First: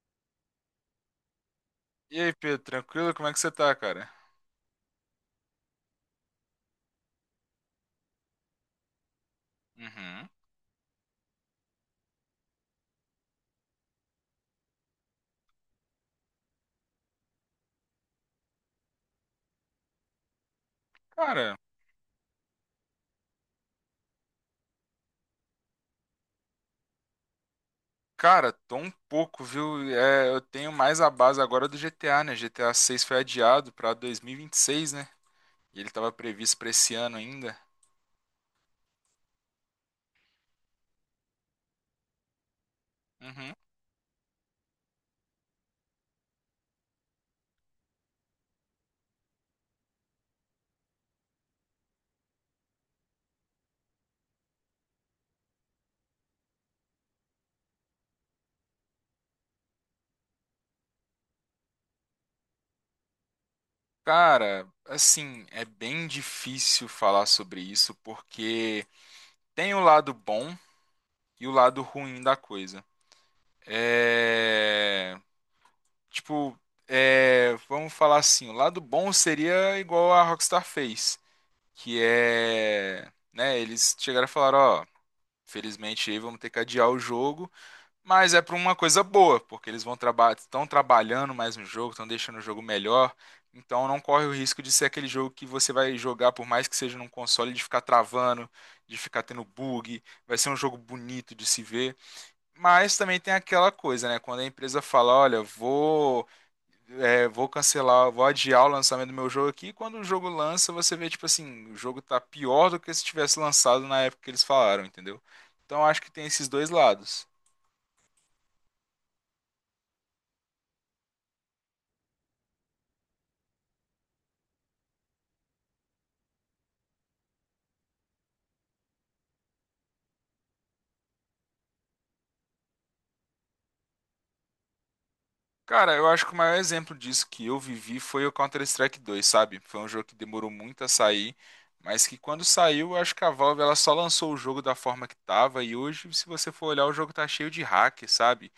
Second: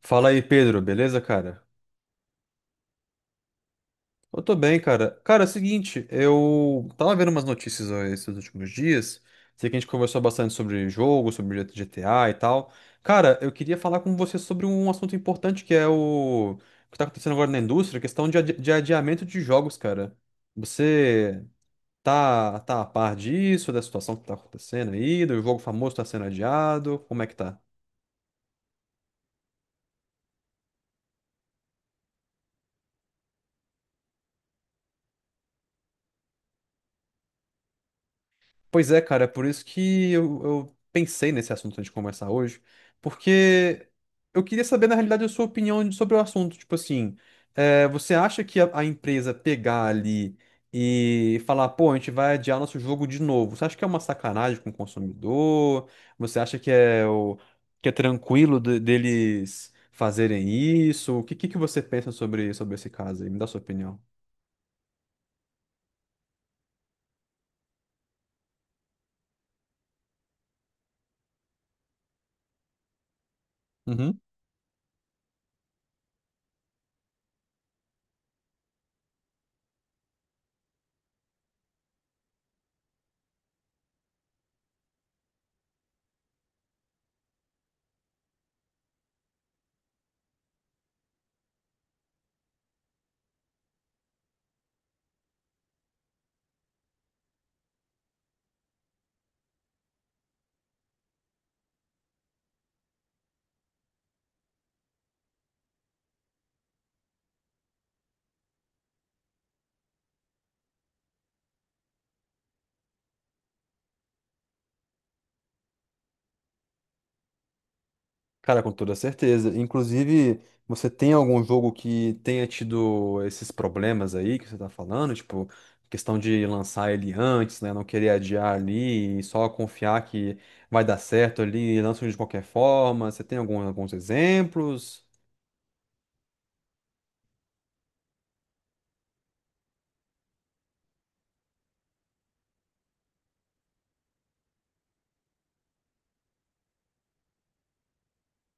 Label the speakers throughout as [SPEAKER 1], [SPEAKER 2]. [SPEAKER 1] Fala aí, Pedro, beleza, cara?
[SPEAKER 2] E aí, Pedro, tranquilo? Como é que você tá, cara?
[SPEAKER 1] Eu tô bem, cara. Cara, é o seguinte, eu tava vendo umas notícias ó, esses últimos dias. Sei que a gente conversou
[SPEAKER 2] Uhum.
[SPEAKER 1] bastante sobre jogo, sobre GTA e tal. Cara, eu queria falar com você sobre um assunto importante que é o que tá acontecendo agora na indústria, questão de, adiamento de jogos, cara. Você
[SPEAKER 2] Cara,
[SPEAKER 1] tá a par disso, da situação que tá acontecendo aí, do jogo famoso tá sendo adiado? Como é que tá?
[SPEAKER 2] cara, tô um pouco, viu? Eu tenho mais a base agora do GTA, né? GTA 6 foi adiado pra 2026, né? E ele tava previsto pra esse ano ainda.
[SPEAKER 1] Pois é, cara, é por isso que eu pensei nesse assunto antes de conversar hoje,
[SPEAKER 2] Uhum.
[SPEAKER 1] porque eu queria saber, na realidade, a sua opinião sobre o assunto. Tipo assim, você acha que a empresa pegar ali e falar, pô, a gente vai adiar nosso jogo de novo, você acha que é uma sacanagem com o consumidor? Você acha que é tranquilo deles fazerem isso? O que você pensa sobre esse caso aí? Me dá sua opinião.
[SPEAKER 2] Cara, assim, é bem difícil falar sobre isso porque tem o lado bom e o lado ruim da coisa. É. Tipo, vamos falar assim: o lado bom seria igual a Rockstar fez, que é, né, eles chegaram e falaram, ó, felizmente aí vamos ter que adiar o jogo, mas é para uma coisa boa, porque eles vão trabalhar, estão trabalhando mais no jogo, estão deixando o jogo melhor, então não corre o risco de ser aquele jogo que você vai jogar por mais que seja num console de ficar travando, de ficar tendo bug, vai ser um jogo bonito de se ver, mas também tem aquela coisa, né, quando a empresa fala, olha, vou cancelar, vou adiar o lançamento do meu jogo aqui. E quando o jogo lança, você vê, tipo assim, o jogo tá pior do que se tivesse lançado na época que eles falaram, entendeu? Então eu acho que tem esses dois lados.
[SPEAKER 1] Cara, com toda certeza. Inclusive, você tem algum jogo que tenha tido esses problemas aí que você tá falando? Tipo, questão de lançar ele antes, né? Não querer adiar ali e só confiar que vai dar certo ali, lança de qualquer forma. Você tem algum, alguns exemplos?
[SPEAKER 2] Cara, eu acho que o maior exemplo disso que eu vivi foi o Counter-Strike dois, sabe? Foi um jogo que demorou muito a sair, mas que quando saiu, eu acho que a Valve ela só lançou o jogo da forma que tava, e hoje, se você for olhar, o jogo tá cheio de hack, sabe?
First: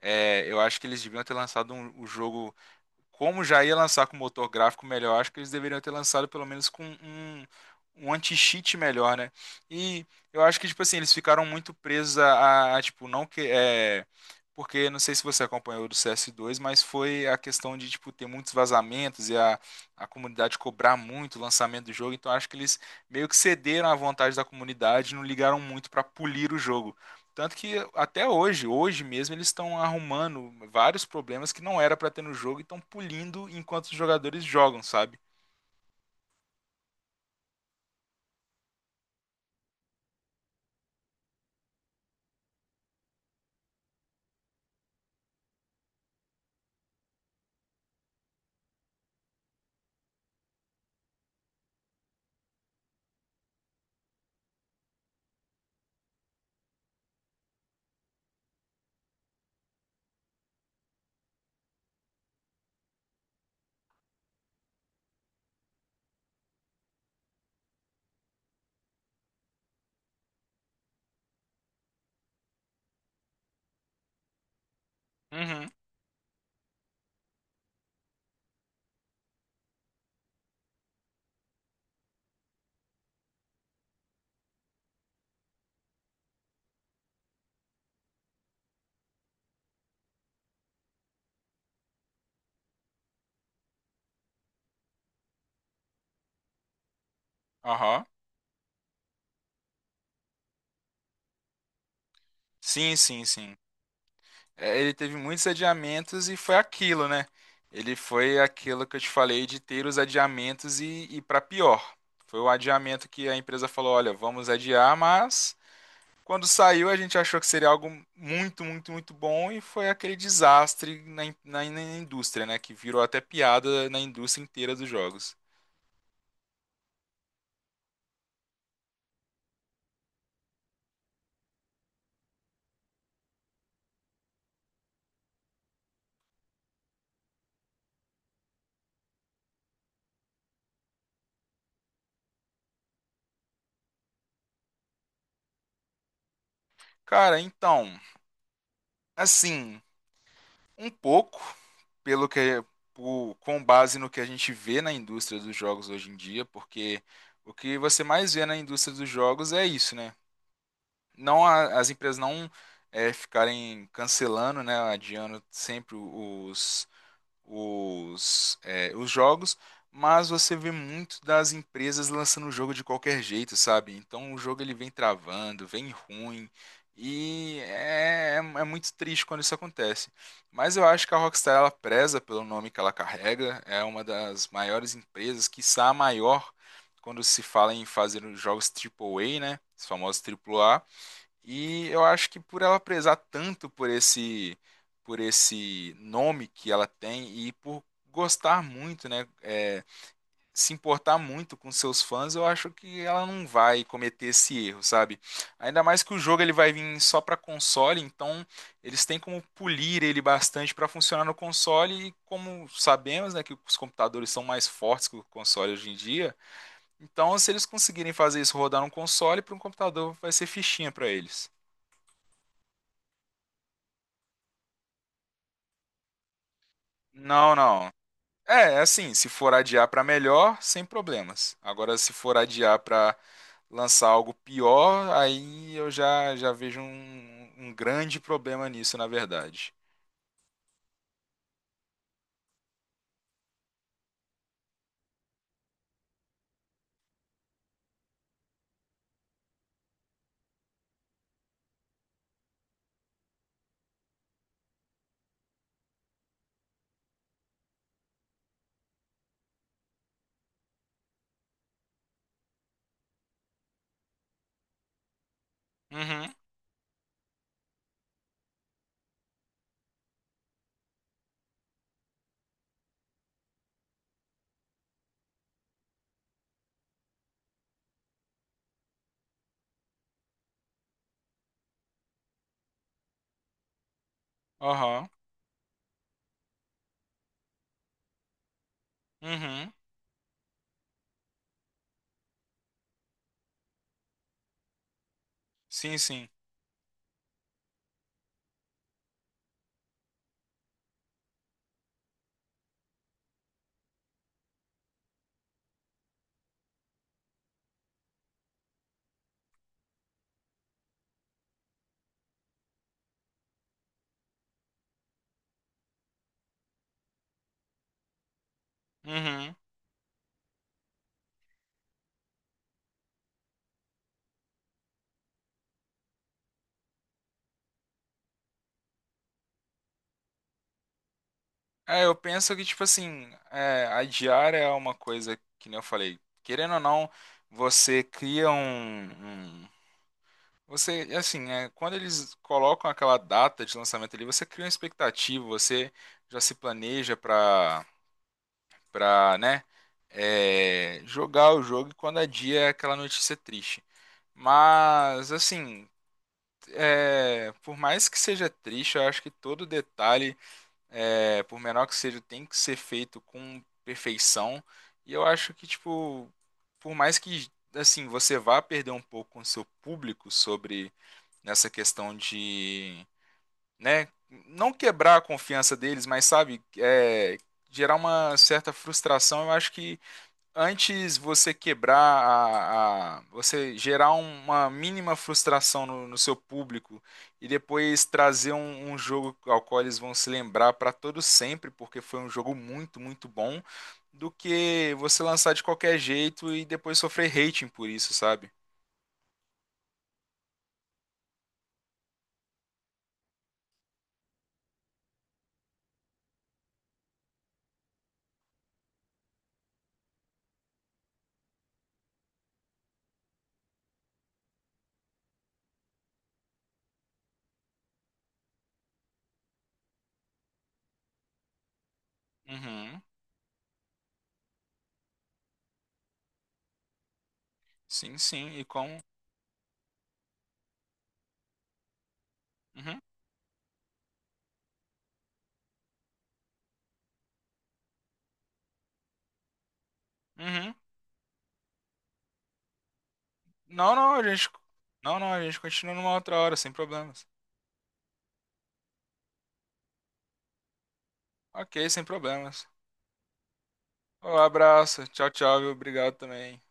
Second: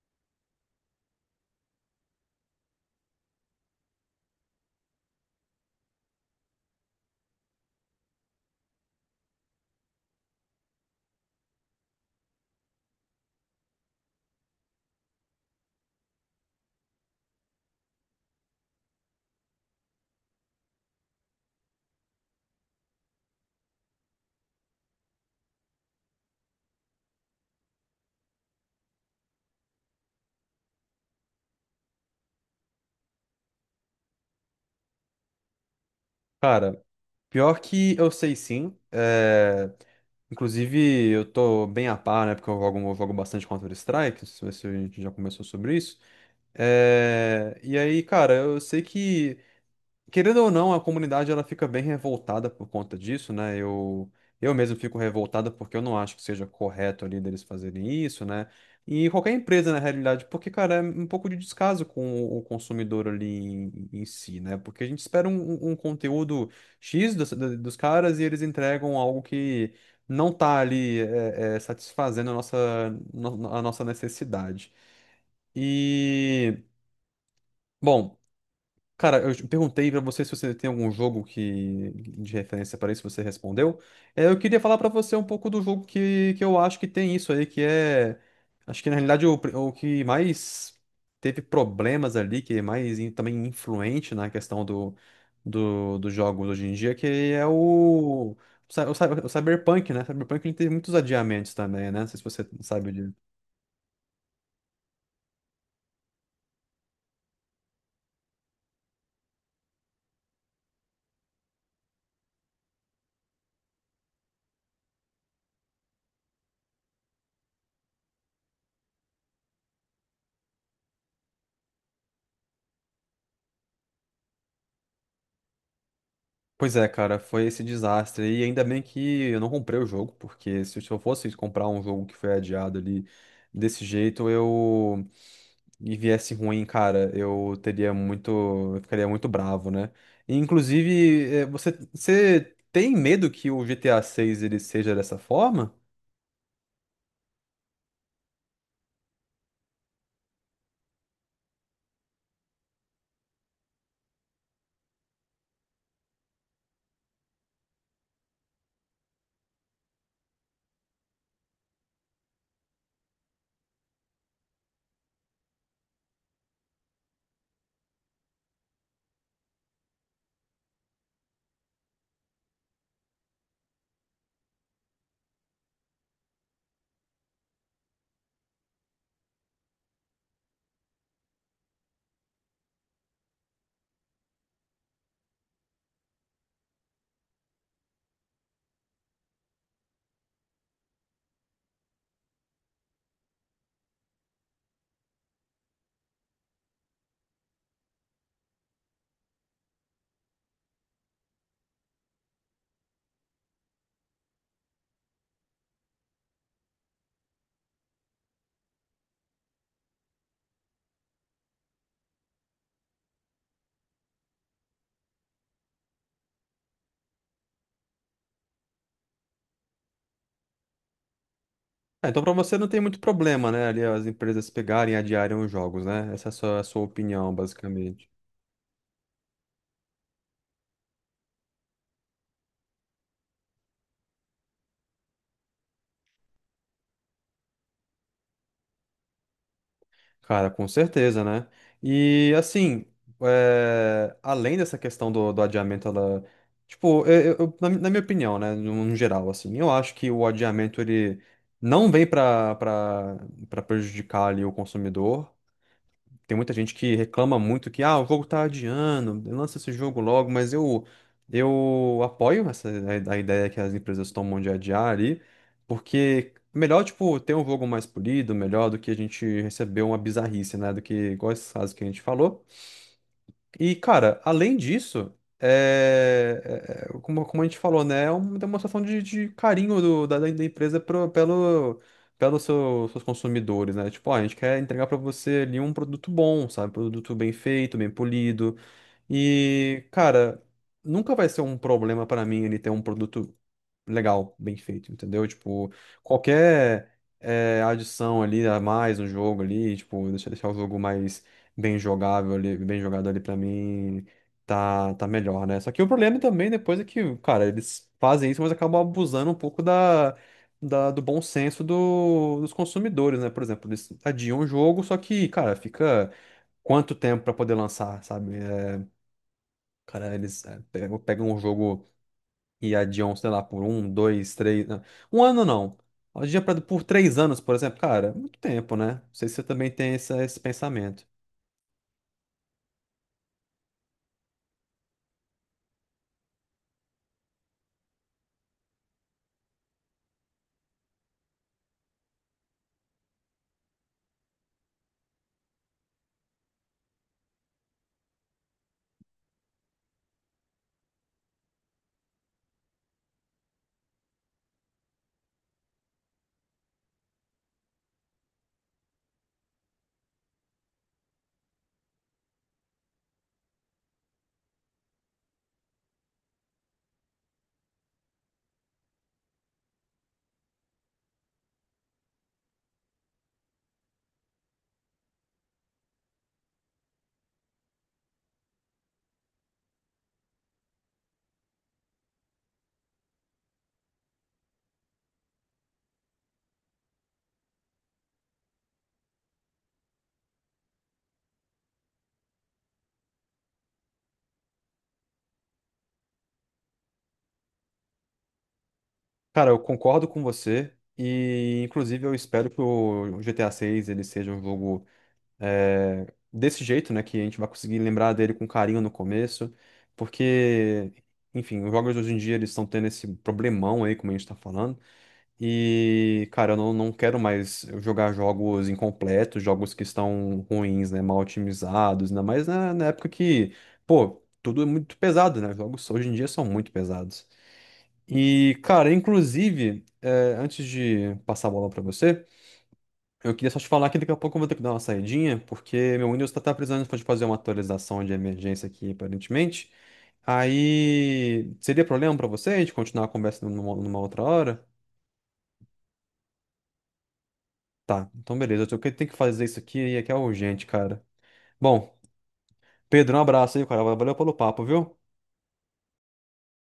[SPEAKER 2] Eu acho que eles deviam ter lançado o jogo como já ia lançar com motor gráfico melhor, acho que eles deveriam ter lançado pelo menos com um anti-cheat melhor, né? E eu acho que, tipo assim, eles ficaram muito presos tipo, não que. É, porque não sei se você acompanhou do CS2, mas foi a questão de, tipo, ter muitos vazamentos e a comunidade cobrar muito o lançamento do jogo. Então acho que eles meio que cederam à vontade da comunidade e não ligaram muito para polir o jogo. Tanto que até hoje, hoje mesmo, eles estão arrumando vários problemas que não era pra ter no jogo e estão pulindo enquanto os jogadores jogam, sabe?
[SPEAKER 1] Cara, pior que eu sei sim. Inclusive, eu tô bem a par, né? Porque eu jogo bastante Counter-Strike. Não sei se a gente já começou sobre isso. E aí, cara, eu sei que. Querendo ou não, a comunidade ela fica bem revoltada por conta disso, né? Eu mesmo fico revoltada porque eu não acho que seja correto ali deles fazerem isso, né? E qualquer empresa, na realidade, porque, cara, é um pouco de descaso com o consumidor ali em si, né? Porque a gente espera um conteúdo X dos caras e eles entregam algo que não tá ali satisfazendo a nossa necessidade.
[SPEAKER 2] Uhum.
[SPEAKER 1] E, bom. Cara, eu te perguntei pra você se você tem algum jogo que de referência para isso, você respondeu. Eu queria falar pra você um pouco do jogo que eu acho que tem isso aí, acho que na realidade o que mais teve problemas ali, que é mais também influente na questão dos jogos hoje em dia, que é
[SPEAKER 2] Aham.
[SPEAKER 1] o Cyberpunk, né? Cyberpunk ele teve muitos adiamentos também, né? Não sei se você sabe.
[SPEAKER 2] Sim, sim, sim. É, ele teve muitos adiamentos e foi aquilo, né? Ele foi aquilo que eu te falei de ter os adiamentos e para pior. Foi o adiamento que a empresa falou: olha, vamos adiar, mas quando saiu, a gente achou que seria algo muito, muito, muito bom e foi aquele desastre na indústria, né? Que virou até piada na indústria inteira dos jogos.
[SPEAKER 1] Pois é, cara, foi esse desastre. E ainda bem que eu não comprei o jogo, porque se eu fosse comprar um jogo que foi adiado ali desse jeito, eu e viesse ruim, cara, eu ficaria muito bravo, né? E, inclusive, você tem medo que o GTA 6 ele seja dessa forma?
[SPEAKER 2] Cara, então, assim, um pouco, pelo que, com base no que a gente vê na indústria dos jogos hoje em dia, porque o que você mais vê na indústria dos jogos é isso, né? As empresas não ficarem cancelando, né? Adiando sempre os os jogos, mas você vê muito das empresas lançando o jogo de qualquer jeito, sabe? Então o jogo ele vem travando, vem ruim, e é muito triste quando isso acontece. Mas eu acho que a Rockstar ela preza pelo nome que ela carrega, é uma das maiores empresas, quiçá a maior, quando se fala em fazer os jogos A A A, né? Os famosos A. A. E eu acho que por ela prezar tanto por esse nome que ela tem e por gostar muito, né, é, se importar muito com seus fãs, eu acho que ela não vai cometer esse erro, sabe? Ainda mais que o jogo ele vai vir só para console, então eles têm como polir ele bastante para funcionar no console e como sabemos, né, que os computadores são mais fortes que o console hoje em dia, então se eles conseguirem fazer isso rodar num console, para um computador vai ser fichinha para eles.
[SPEAKER 1] Ah, então pra você não tem muito problema, né? Ali as empresas pegarem e adiarem os jogos, né? Essa é a sua opinião,
[SPEAKER 2] Não, não.
[SPEAKER 1] basicamente.
[SPEAKER 2] É, é assim, se for adiar pra melhor, sem problemas. Agora, se for adiar pra lançar algo pior, aí eu já vejo um, um grande problema nisso, na verdade.
[SPEAKER 1] Cara, com certeza, né? E assim, além dessa questão do adiamento, ela. Tipo, na minha opinião, né? No geral, assim, eu acho que o adiamento ele não vem para prejudicar ali o consumidor. Tem muita gente que reclama muito que, ah, o jogo tá adiando, lança esse jogo logo, mas eu apoio a ideia que as empresas tomam de adiar ali, porque
[SPEAKER 2] Uhum,
[SPEAKER 1] melhor, tipo, ter um jogo mais polido, melhor do que a gente receber uma bizarrice, né? Do que, igual esses casos que a gente falou. E, cara, além disso, como a gente falou, né? É uma demonstração de carinho da empresa pelos seus consumidores, né? Tipo, ó, a gente quer entregar pra
[SPEAKER 2] aham,
[SPEAKER 1] você ali um produto bom, sabe? Produto bem feito, bem polido.
[SPEAKER 2] uhum,
[SPEAKER 1] E, cara, nunca vai ser um problema pra mim ele ter um produto legal, bem feito, entendeu? Tipo,
[SPEAKER 2] sim, sim,
[SPEAKER 1] qualquer adição ali a mais no jogo ali, tipo, deixar o jogo mais bem jogável ali, bem jogado ali pra mim, tá melhor, né? Só que o problema também depois é que, cara, eles fazem isso, mas acabam abusando um pouco do bom senso dos consumidores, né? Por exemplo, eles adiam o jogo, só que, cara, fica quanto tempo pra poder lançar, sabe?
[SPEAKER 2] uhum.
[SPEAKER 1] Cara, eles pegam um jogo e adiam, sei lá, por um, dois, três. Não, um ano não. Adia pra, por três anos, por exemplo. Cara, é muito tempo, né? Não sei se você também tem esse pensamento.
[SPEAKER 2] É, eu penso que, tipo assim, é, adiar é uma coisa que, nem eu falei, querendo ou não, você cria um você, assim, é, quando eles colocam aquela data de lançamento ali, você cria uma expectativa, você já se planeja pra, né, é, jogar o jogo e quando é dia é aquela notícia triste. Mas, assim, é, por mais que seja triste, eu acho que todo detalhe, é, por menor que seja, tem que ser feito com perfeição. E eu acho que, tipo, por mais que, assim, você vá perder um pouco com o seu público sobre nessa questão de, né, não quebrar a confiança deles, mas sabe, é, gerar uma certa frustração. Eu acho que antes você você gerar uma mínima frustração no seu público e depois trazer um jogo ao qual eles vão se lembrar para todo sempre, porque foi um jogo muito, muito bom, do que você lançar de qualquer jeito e depois sofrer hating por isso, sabe?
[SPEAKER 1] Cara, eu concordo com você. E, inclusive, eu espero que o GTA VI ele seja um jogo é, desse jeito, né? Que a gente vai conseguir lembrar dele com carinho no começo. Porque, enfim, os jogos hoje em dia eles estão tendo esse problemão aí, como a gente tá falando. E, cara, eu não quero mais jogar jogos incompletos, jogos que estão ruins, né? Mal otimizados, ainda mais na
[SPEAKER 2] Uhum.
[SPEAKER 1] época que, pô, tudo é muito pesado, né? Jogos hoje em dia são muito pesados.
[SPEAKER 2] Sim, sim.
[SPEAKER 1] E,
[SPEAKER 2] E
[SPEAKER 1] cara,
[SPEAKER 2] com.
[SPEAKER 1] inclusive, antes de passar a bola pra você,
[SPEAKER 2] Uhum.
[SPEAKER 1] eu queria só te falar que daqui a pouco eu vou ter que dar uma saidinha, porque meu Windows tá precisando de fazer uma atualização de emergência aqui, aparentemente.
[SPEAKER 2] Uhum.
[SPEAKER 1] Aí, seria problema pra você a gente continuar a conversa numa,
[SPEAKER 2] Não,
[SPEAKER 1] numa
[SPEAKER 2] não,
[SPEAKER 1] outra
[SPEAKER 2] a gente.
[SPEAKER 1] hora?
[SPEAKER 2] Não, não, a gente continua numa outra hora, sem problemas.
[SPEAKER 1] Tá, então beleza. Eu tenho que fazer isso aqui e aqui é urgente, cara.
[SPEAKER 2] Ok,
[SPEAKER 1] Bom,
[SPEAKER 2] sem problemas.
[SPEAKER 1] Pedro, um abraço aí, cara. Valeu pelo
[SPEAKER 2] Um
[SPEAKER 1] papo, viu?
[SPEAKER 2] abraço. Tchau, tchau, viu? Obrigado também.